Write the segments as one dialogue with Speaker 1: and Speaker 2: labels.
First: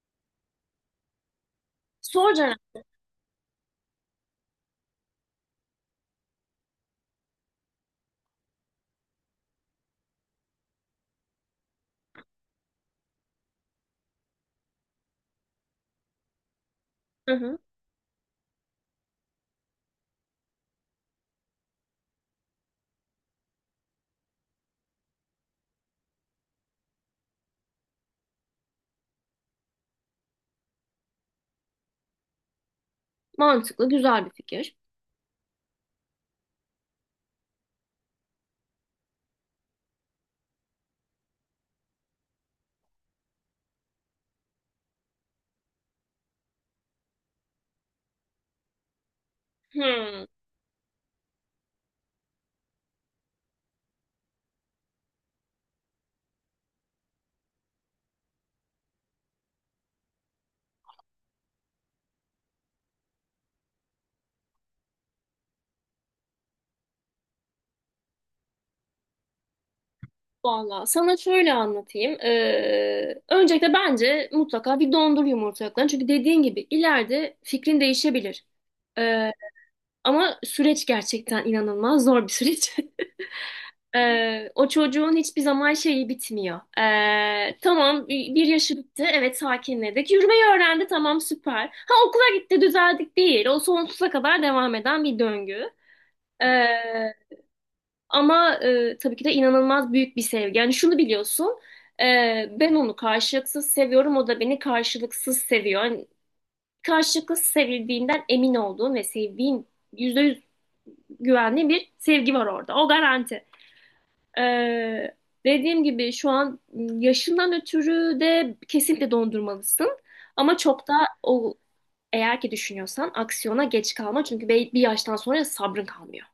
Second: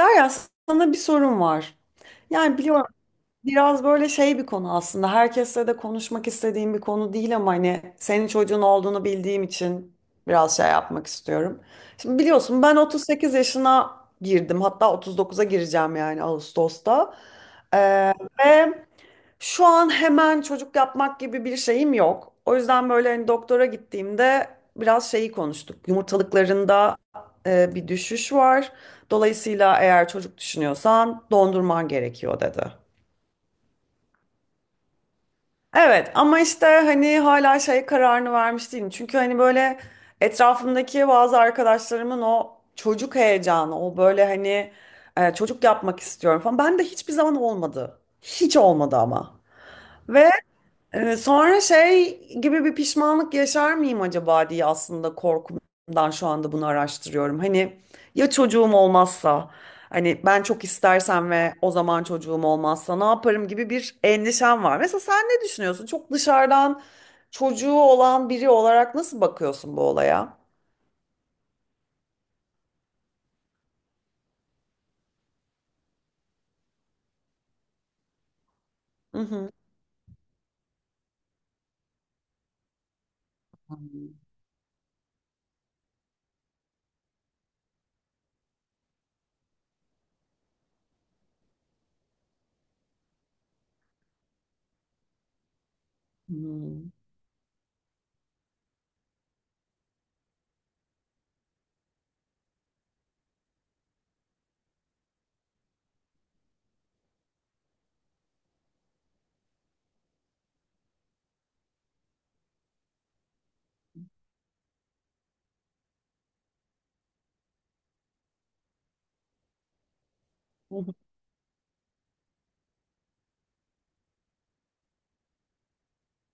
Speaker 1: Derya, sana bir sorum var.
Speaker 2: Sor.
Speaker 1: Yani biliyorum biraz böyle şey bir konu aslında. Herkesle de konuşmak istediğim bir konu değil ama hani senin çocuğun olduğunu bildiğim için biraz şey yapmak istiyorum. Şimdi biliyorsun ben 38 yaşına girdim. Hatta 39'a gireceğim yani Ağustos'ta.
Speaker 2: Hı hı.
Speaker 1: Ee, ve şu an hemen çocuk yapmak gibi bir şeyim yok. O yüzden böyle hani doktora gittiğimde biraz şeyi konuştuk. Yumurtalıklarında bir düşüş var. Dolayısıyla eğer çocuk düşünüyorsan dondurman gerekiyor dedi.
Speaker 2: Mantıklı, güzel bir fikir.
Speaker 1: Evet ama işte hani hala şey kararını vermiş değilim. Çünkü hani böyle etrafımdaki bazı arkadaşlarımın o çocuk heyecanı, o böyle hani çocuk yapmak istiyorum falan. Ben de hiçbir zaman olmadı. Hiç olmadı ama.
Speaker 2: Hmm.
Speaker 1: Ve sonra şey gibi bir pişmanlık yaşar mıyım acaba diye aslında korkumdan şu anda bunu araştırıyorum. Hani ya çocuğum olmazsa, hani ben çok istersem ve o zaman çocuğum olmazsa ne yaparım gibi bir endişem var. Mesela sen ne düşünüyorsun? Çok dışarıdan çocuğu olan biri olarak nasıl bakıyorsun bu olaya?
Speaker 2: Valla sana şöyle anlatayım. Öncelikle bence mutlaka bir dondur yumurtalıklarını. Çünkü dediğin gibi ileride fikrin değişebilir.
Speaker 1: Hı
Speaker 2: Ee,
Speaker 1: hı.
Speaker 2: Ama süreç gerçekten inanılmaz zor bir süreç. O çocuğun hiçbir zaman şeyi bitmiyor. Tamam, bir yaşı bitti. Evet, sakinledik. Yürümeyi öğrendi. Tamam, süper. Ha, okula gitti, düzeldik değil. O sonsuza kadar devam eden bir döngü.
Speaker 1: Hmm.
Speaker 2: Ama tabii ki de inanılmaz büyük bir sevgi. Yani şunu biliyorsun, e, ben onu karşılıksız seviyorum, o da beni karşılıksız seviyor. Yani karşılıksız sevildiğinden emin olduğum ve sevdiğim yüzde yüz güvenli bir sevgi var orada. O garanti. E, Dediğim gibi şu an yaşından ötürü de kesinlikle dondurmalısın. Ama
Speaker 1: Hı.
Speaker 2: çok da o, eğer ki düşünüyorsan aksiyona geç kalma, çünkü bir yaştan sonra sabrın kalmıyor.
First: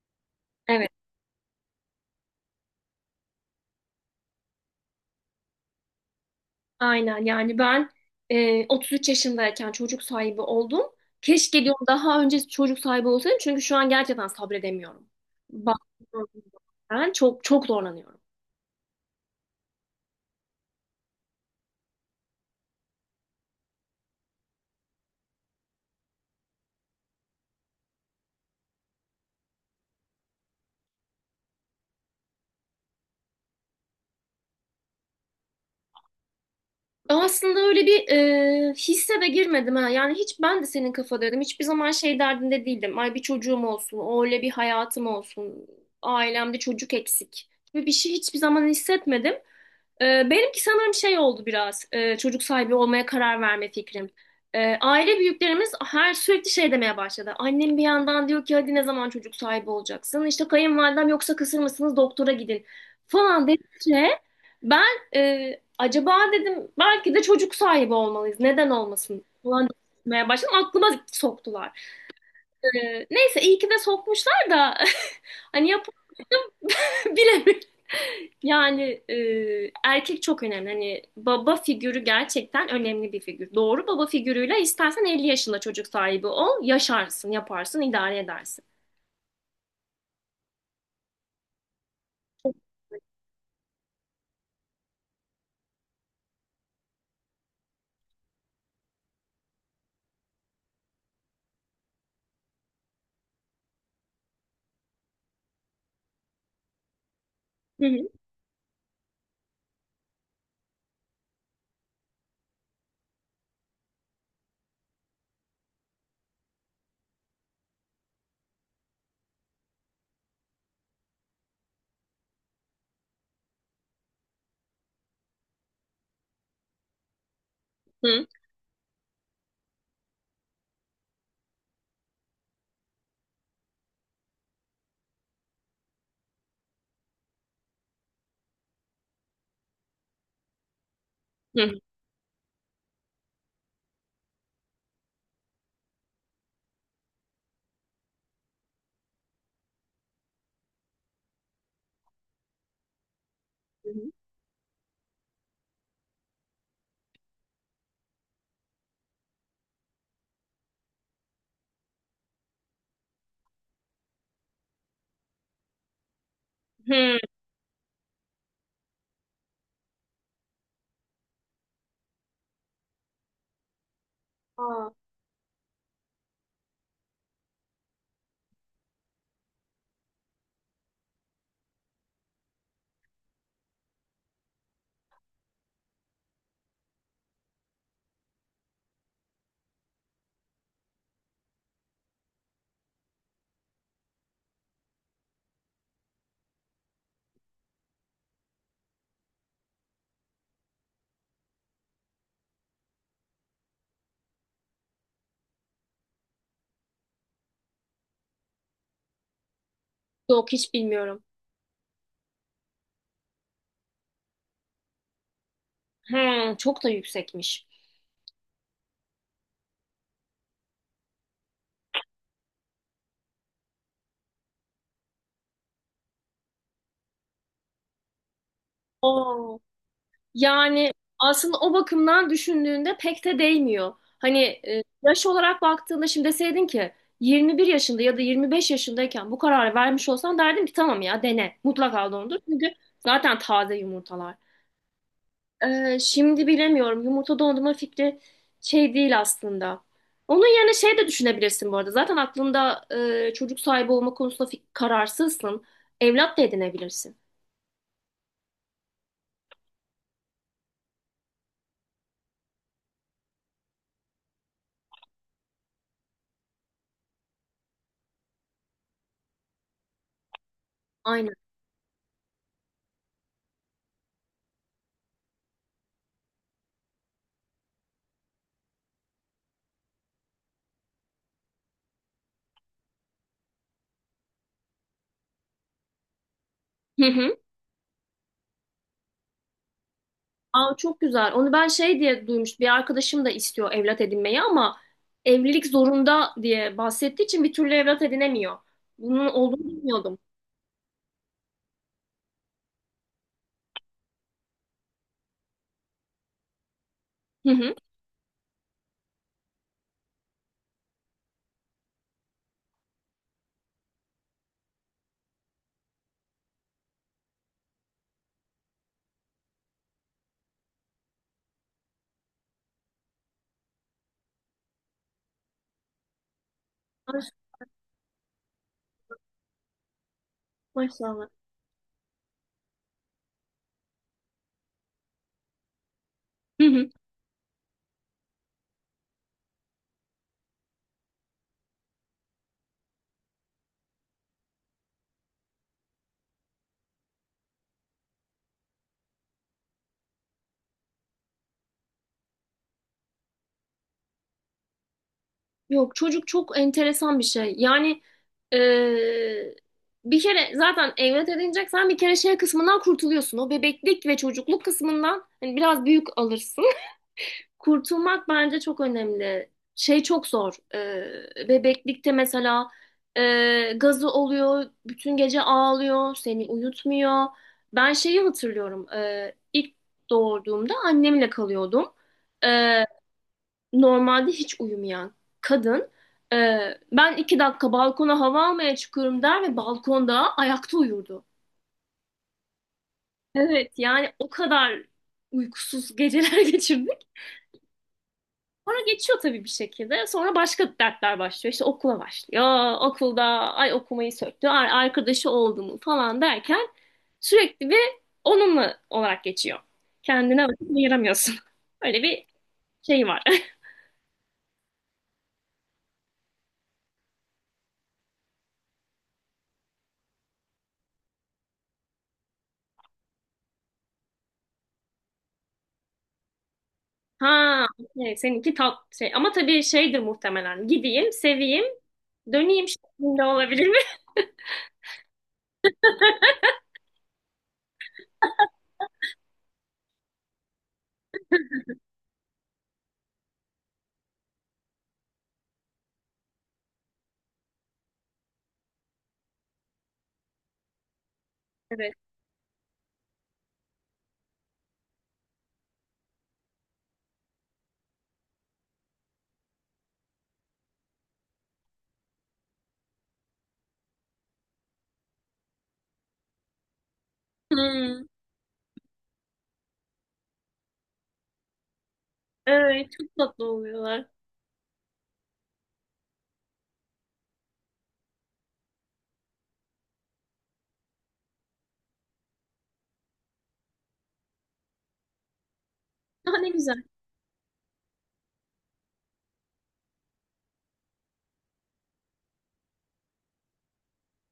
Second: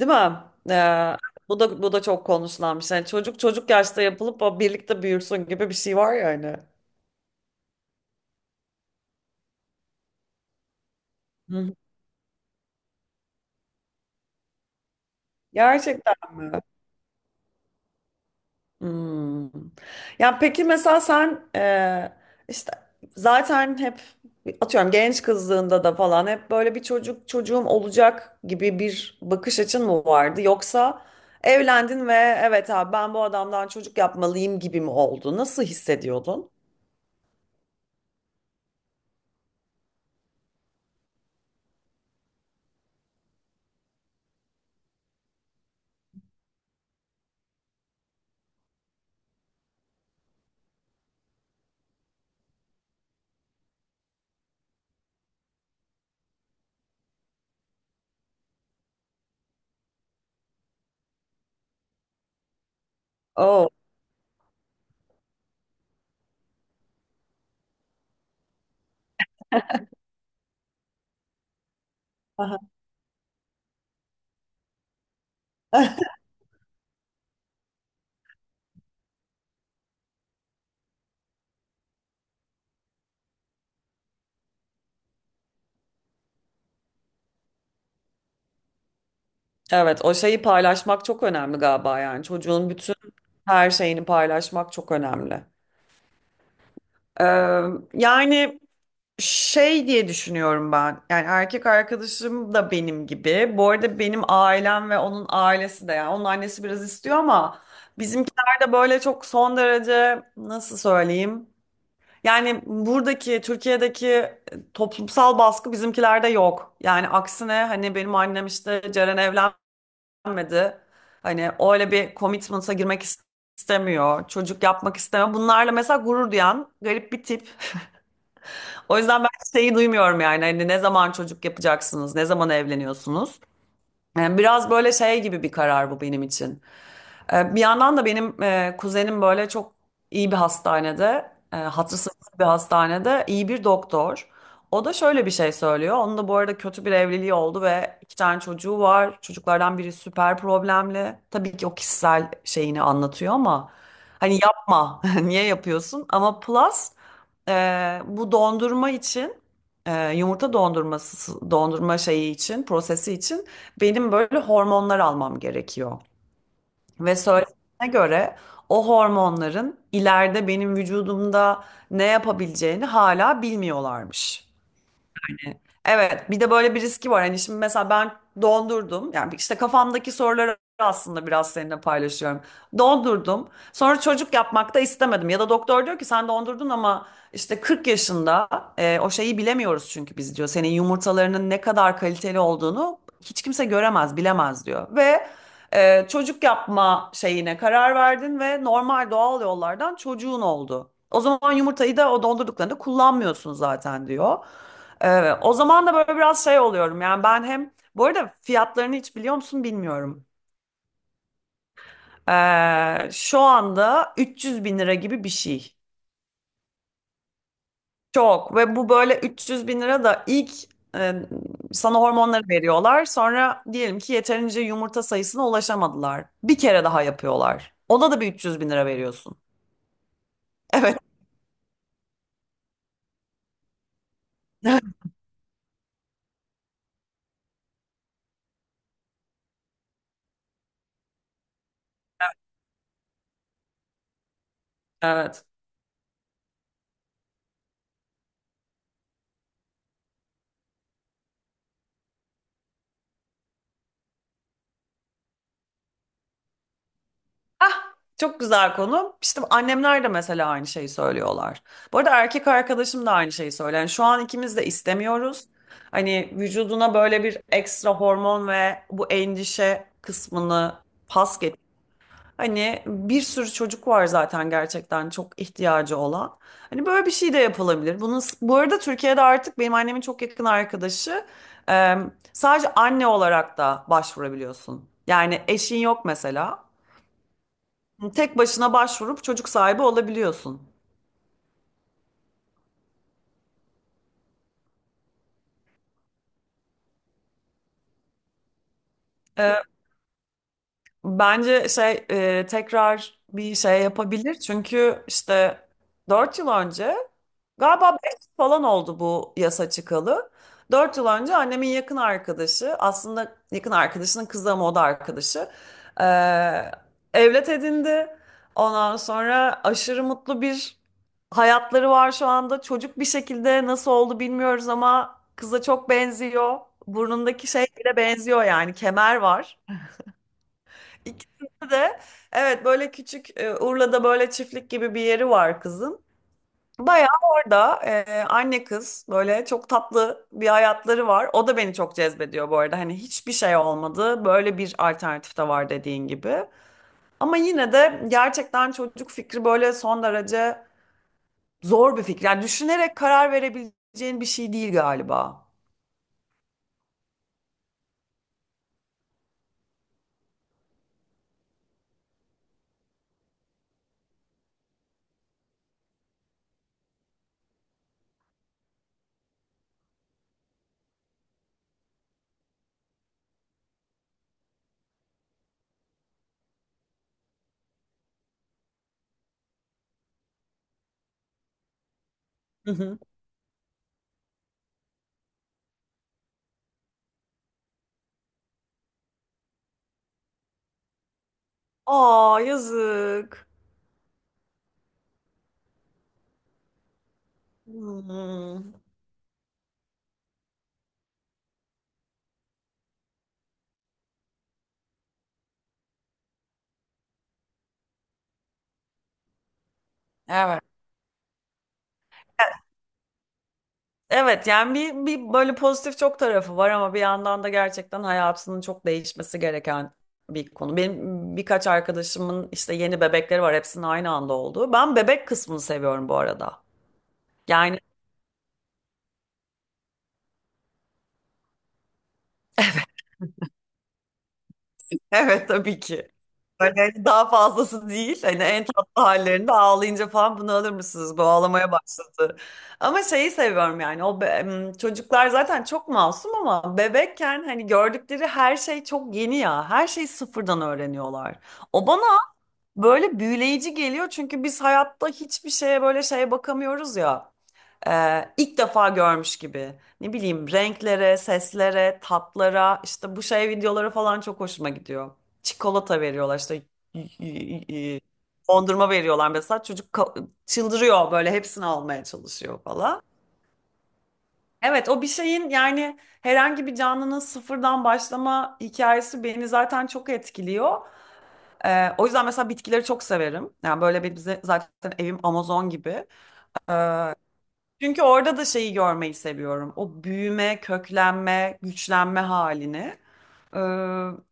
Speaker 1: Değil mi?
Speaker 2: Evet.
Speaker 1: Ee, bu da çok konuşulan bir şey. Yani çocuk yaşta yapılıp o birlikte büyürsün gibi bir şey var ya hani.
Speaker 2: Aynen, yani ben 33 yaşındayken çocuk sahibi oldum. Keşke diyorum daha önce çocuk sahibi olsaydım, çünkü şu an gerçekten sabredemiyorum.
Speaker 1: Gerçekten
Speaker 2: Bakıyorum,
Speaker 1: mi?
Speaker 2: ben çok çok zorlanıyorum.
Speaker 1: Hmm. Yani peki mesela sen işte zaten hep atıyorum genç kızlığında da falan hep böyle bir çocuğum olacak gibi bir bakış açın mı vardı? Yoksa evlendin ve evet abi ben bu adamdan çocuk yapmalıyım gibi mi oldu? Nasıl hissediyordun?
Speaker 2: Aslında öyle bir hisse de girmedim ha. Yani hiç ben de senin kafadaydım. Hiçbir zaman şey derdinde değildim. Ay, bir çocuğum olsun, öyle bir hayatım olsun, ailemde çocuk eksik gibi bir şey hiçbir zaman hissetmedim. Benimki sanırım şey oldu biraz, çocuk sahibi olmaya karar verme fikrim. Aile büyüklerimiz her sürekli şey demeye başladı. Annem bir yandan diyor ki hadi ne zaman çocuk sahibi olacaksın? İşte kayınvalidem yoksa kısır mısınız doktora gidin falan
Speaker 1: Oo.
Speaker 2: dedikçe ben acaba dedim, belki de çocuk sahibi olmalıyız, neden olmasın falan demeye başladım, aklıma soktular.
Speaker 1: Aha.
Speaker 2: Neyse, iyi ki de sokmuşlar da hani yap bilemiyorum. Yani erkek çok önemli. Hani baba figürü gerçekten önemli bir figür. Doğru baba figürüyle istersen 50 yaşında çocuk sahibi ol, yaşarsın, yaparsın, idare edersin.
Speaker 1: Evet, o şeyi paylaşmak çok önemli galiba yani çocuğun bütün her şeyini paylaşmak çok önemli. Ee, yani. Şey diye düşünüyorum ben. Yani erkek arkadaşım da benim gibi. Bu arada benim ailem ve onun ailesi de yani onun annesi biraz istiyor ama
Speaker 2: Hı hı.
Speaker 1: bizimkiler de böyle çok son derece nasıl söyleyeyim? Yani buradaki Türkiye'deki toplumsal baskı bizimkilerde yok. Yani aksine hani benim annem işte Ceren evlenmedi, hani öyle bir commitment'a girmek istemiyor, çocuk yapmak istemiyor. Bunlarla mesela gurur duyan garip bir tip.
Speaker 2: Hı
Speaker 1: O yüzden ben şeyi duymuyorum yani hani ne zaman çocuk yapacaksınız, ne zaman evleniyorsunuz? Yani biraz böyle şey gibi bir karar bu benim için. Bir yandan da benim kuzenim böyle çok iyi bir hastanede,
Speaker 2: hı.
Speaker 1: hatırı sızlı bir hastanede iyi bir doktor. O da şöyle bir şey söylüyor. Onun da bu arada kötü bir evliliği oldu ve iki tane çocuğu var. Çocuklardan biri süper problemli. Tabii ki o kişisel şeyini anlatıyor ama
Speaker 2: Hı hı.
Speaker 1: hani yapma, niye yapıyorsun? Ama plus bu dondurma için yumurta dondurması dondurma şeyi için prosesi için benim böyle hormonlar almam gerekiyor. Ve
Speaker 2: Hı.
Speaker 1: söylediğine göre o hormonların ileride benim vücudumda ne yapabileceğini hala bilmiyorlarmış.
Speaker 2: Aa.
Speaker 1: Evet, bir de böyle bir riski var. Hani şimdi mesela ben dondurdum. Yani işte kafamdaki soruları aslında biraz seninle paylaşıyorum. Dondurdum. Sonra çocuk yapmak da istemedim. Ya da doktor diyor ki sen dondurdun ama işte 40 yaşında o şeyi bilemiyoruz çünkü biz diyor. Senin yumurtalarının ne kadar kaliteli olduğunu hiç kimse göremez, bilemez diyor. Ve çocuk yapma şeyine karar verdin ve normal doğal yollardan çocuğun oldu. O zaman yumurtayı da o dondurduklarında kullanmıyorsun zaten diyor. O zaman da böyle biraz şey oluyorum. Yani ben hem bu arada fiyatlarını hiç biliyor musun bilmiyorum.
Speaker 2: Yok, hiç bilmiyorum.
Speaker 1: Şu anda 300 bin lira gibi bir şey.
Speaker 2: Hı, çok da yüksekmiş.
Speaker 1: Çok, ve bu böyle 300 bin lira da ilk e, sana hormonları veriyorlar. Sonra diyelim ki yeterince yumurta sayısına ulaşamadılar, bir kere daha yapıyorlar. Ona da bir 300 bin lira veriyorsun.
Speaker 2: Aa. Yani
Speaker 1: Evet.
Speaker 2: aslında o bakımdan düşündüğünde pek de değmiyor. Hani yaş olarak baktığında şimdi deseydin ki 21 yaşında ya da 25 yaşındayken bu kararı vermiş olsan derdim ki tamam ya, dene, mutlaka dondur. Çünkü zaten taze yumurtalar.
Speaker 1: Evet.
Speaker 2: Şimdi bilemiyorum, yumurta dondurma fikri şey değil aslında. Onun yerine şey de düşünebilirsin bu arada. Zaten aklında çocuk sahibi olma konusunda kararsızsın. Evlat da edinebilirsin.
Speaker 1: Ah, çok güzel konu. İşte annemler de mesela aynı şeyi söylüyorlar. Bu arada erkek arkadaşım da aynı şeyi söylüyor. Yani şu an ikimiz de istemiyoruz. Hani vücuduna böyle bir ekstra hormon ve bu endişe kısmını
Speaker 2: Aynen.
Speaker 1: pas geç. Hani bir sürü çocuk var zaten gerçekten çok ihtiyacı olan. Hani böyle bir şey de yapılabilir. Bunun, bu arada Türkiye'de artık benim annemin çok yakın arkadaşı, sadece anne olarak da başvurabiliyorsun. Yani eşin yok mesela,
Speaker 2: Hı hı.
Speaker 1: tek başına başvurup çocuk sahibi olabiliyorsun.
Speaker 2: Aa, çok güzel. Onu ben şey diye duymuş. Bir arkadaşım da istiyor evlat edinmeyi, ama evlilik zorunda diye bahsettiği için bir türlü evlat edinemiyor. Bunun
Speaker 1: Ee,
Speaker 2: olduğunu bilmiyordum.
Speaker 1: Bence şey tekrar bir şey yapabilir. Çünkü işte 4 yıl önce,
Speaker 2: Hı hı.
Speaker 1: galiba 5 falan oldu bu yasa çıkalı. 4 yıl önce annemin yakın arkadaşı, aslında yakın arkadaşının kızı ama o da arkadaşı, eee, evlat edindi. Ondan sonra aşırı mutlu bir hayatları var şu anda. Çocuk bir şekilde nasıl oldu bilmiyoruz ama kıza çok benziyor.
Speaker 2: Ay,
Speaker 1: Burnundaki şey bile benziyor, yani kemer var
Speaker 2: maşallah.
Speaker 1: İkisinde de. Evet, böyle küçük Urla'da böyle çiftlik gibi bir yeri var kızın.
Speaker 2: Hı hı.
Speaker 1: Bayağı orada anne kız böyle çok tatlı bir hayatları var. O da beni çok cezbediyor bu arada. Hani hiçbir şey olmadı, böyle bir alternatif de var dediğin gibi. Ama yine de gerçekten çocuk fikri böyle son derece zor bir fikir. Yani düşünerek karar verebileceğin bir şey değil galiba.
Speaker 2: Yok, çocuk çok enteresan bir şey. Yani eee, bir kere zaten evlat edineceksen bir kere şey kısmından kurtuluyorsun. O bebeklik ve çocukluk kısmından hani biraz büyük alırsın. Kurtulmak bence çok önemli. Şey çok zor. Bebeklikte mesela gazı oluyor, bütün gece ağlıyor, seni uyutmuyor. Ben şeyi hatırlıyorum. İlk doğurduğumda annemle kalıyordum.
Speaker 1: Hı
Speaker 2: Ee,
Speaker 1: hı.
Speaker 2: Normalde hiç uyumayan kadın. e, Ben iki dakika balkona hava almaya çıkıyorum der ve balkonda ayakta uyurdu.
Speaker 1: Aa, yazık.
Speaker 2: Evet, yani o kadar uykusuz geceler geçirdim.
Speaker 1: Hmm.
Speaker 2: Sonra geçiyor tabii bir şekilde. Sonra başka dertler başlıyor. İşte okula başlıyor. Okulda ay okumayı söktü, ay arkadaşı oldu mu falan derken sürekli bir onunla olarak geçiyor. Kendine
Speaker 1: Evet.
Speaker 2: vakit ayıramıyorsun. Öyle bir şey var.
Speaker 1: Evet yani bir böyle pozitif çok tarafı var ama bir yandan da gerçekten hayatının çok değişmesi gereken bir konu. Benim birkaç arkadaşımın işte yeni bebekleri var, hepsinin aynı anda olduğu. Ben bebek kısmını seviyorum bu arada.
Speaker 2: Ha,
Speaker 1: Yani
Speaker 2: okey. Seninki tat şey. Ama tabii şeydir muhtemelen. Gideyim, seveyim, döneyim şeklinde olabilir mi?
Speaker 1: evet tabii ki. Böyle hani daha fazlası değil. Hani en tatlı hallerinde, ağlayınca falan bunu alır mısınız, bu ağlamaya başladı. Ama şeyi seviyorum yani. Çocuklar zaten çok masum ama bebekken hani gördükleri her şey çok yeni ya. Her şeyi sıfırdan öğreniyorlar. O
Speaker 2: Evet.
Speaker 1: bana böyle büyüleyici geliyor çünkü biz hayatta hiçbir şeye böyle şeye bakamıyoruz ya, ilk defa görmüş gibi. Ne bileyim, renklere, seslere, tatlara, işte bu şey videoları falan çok hoşuma gidiyor. Çikolata veriyorlar işte, y- y- y-
Speaker 2: Hmm.
Speaker 1: dondurma veriyorlar mesela, çocuk çıldırıyor, böyle hepsini almaya çalışıyor
Speaker 2: Evet,
Speaker 1: falan.
Speaker 2: çok tatlı oluyorlar.
Speaker 1: Evet, o bir şeyin yani herhangi bir canlının sıfırdan başlama hikayesi beni zaten çok etkiliyor. O yüzden mesela bitkileri çok severim. Yani böyle bir bize zaten evim Amazon gibi.
Speaker 2: Daha ne güzel.
Speaker 1: Ee, çünkü orada da şeyi görmeyi seviyorum: o büyüme, köklenme, güçlenme halini. Ee,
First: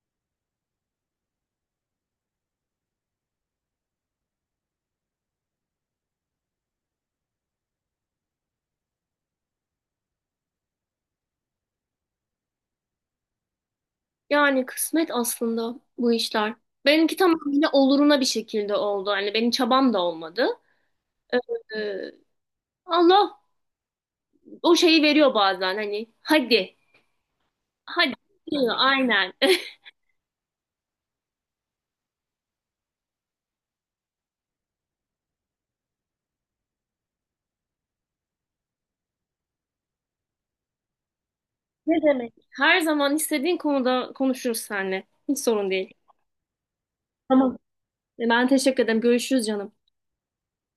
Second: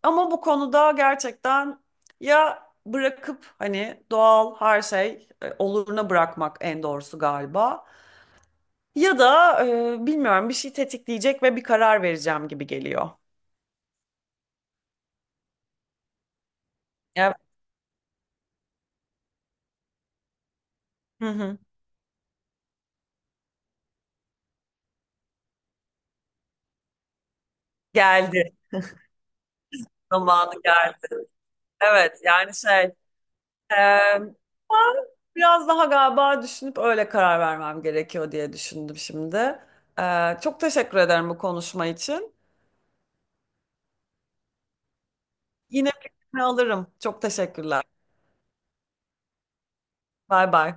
Speaker 1: ama bu konuda gerçekten ya bırakıp hani doğal her şey oluruna bırakmak en doğrusu galiba. Ya da bilmiyorum, bir şey tetikleyecek ve bir karar vereceğim gibi geliyor.
Speaker 2: Yani kısmet aslında bu işler. Benimki
Speaker 1: Evet.
Speaker 2: tamamıyla oluruna bir şekilde oldu. Hani benim çabam da olmadı.
Speaker 1: Hı
Speaker 2: Ee,
Speaker 1: hı.
Speaker 2: Allah o şeyi veriyor bazen hani hadi, hadi
Speaker 1: Geldi.
Speaker 2: diyor aynen.
Speaker 1: Zamanı geldi. Evet yani şey, Ee, Biraz daha galiba düşünüp öyle karar vermem gerekiyor diye düşündüm şimdi. Çok teşekkür ederim bu konuşma
Speaker 2: Ne demek?
Speaker 1: için.
Speaker 2: Her zaman istediğin konuda konuşuruz seninle. Hiç sorun
Speaker 1: Yine
Speaker 2: değil.
Speaker 1: fikrini alırım. Çok
Speaker 2: Tamam.
Speaker 1: teşekkürler.
Speaker 2: E, ben teşekkür ederim. Görüşürüz canım.
Speaker 1: Bay bay.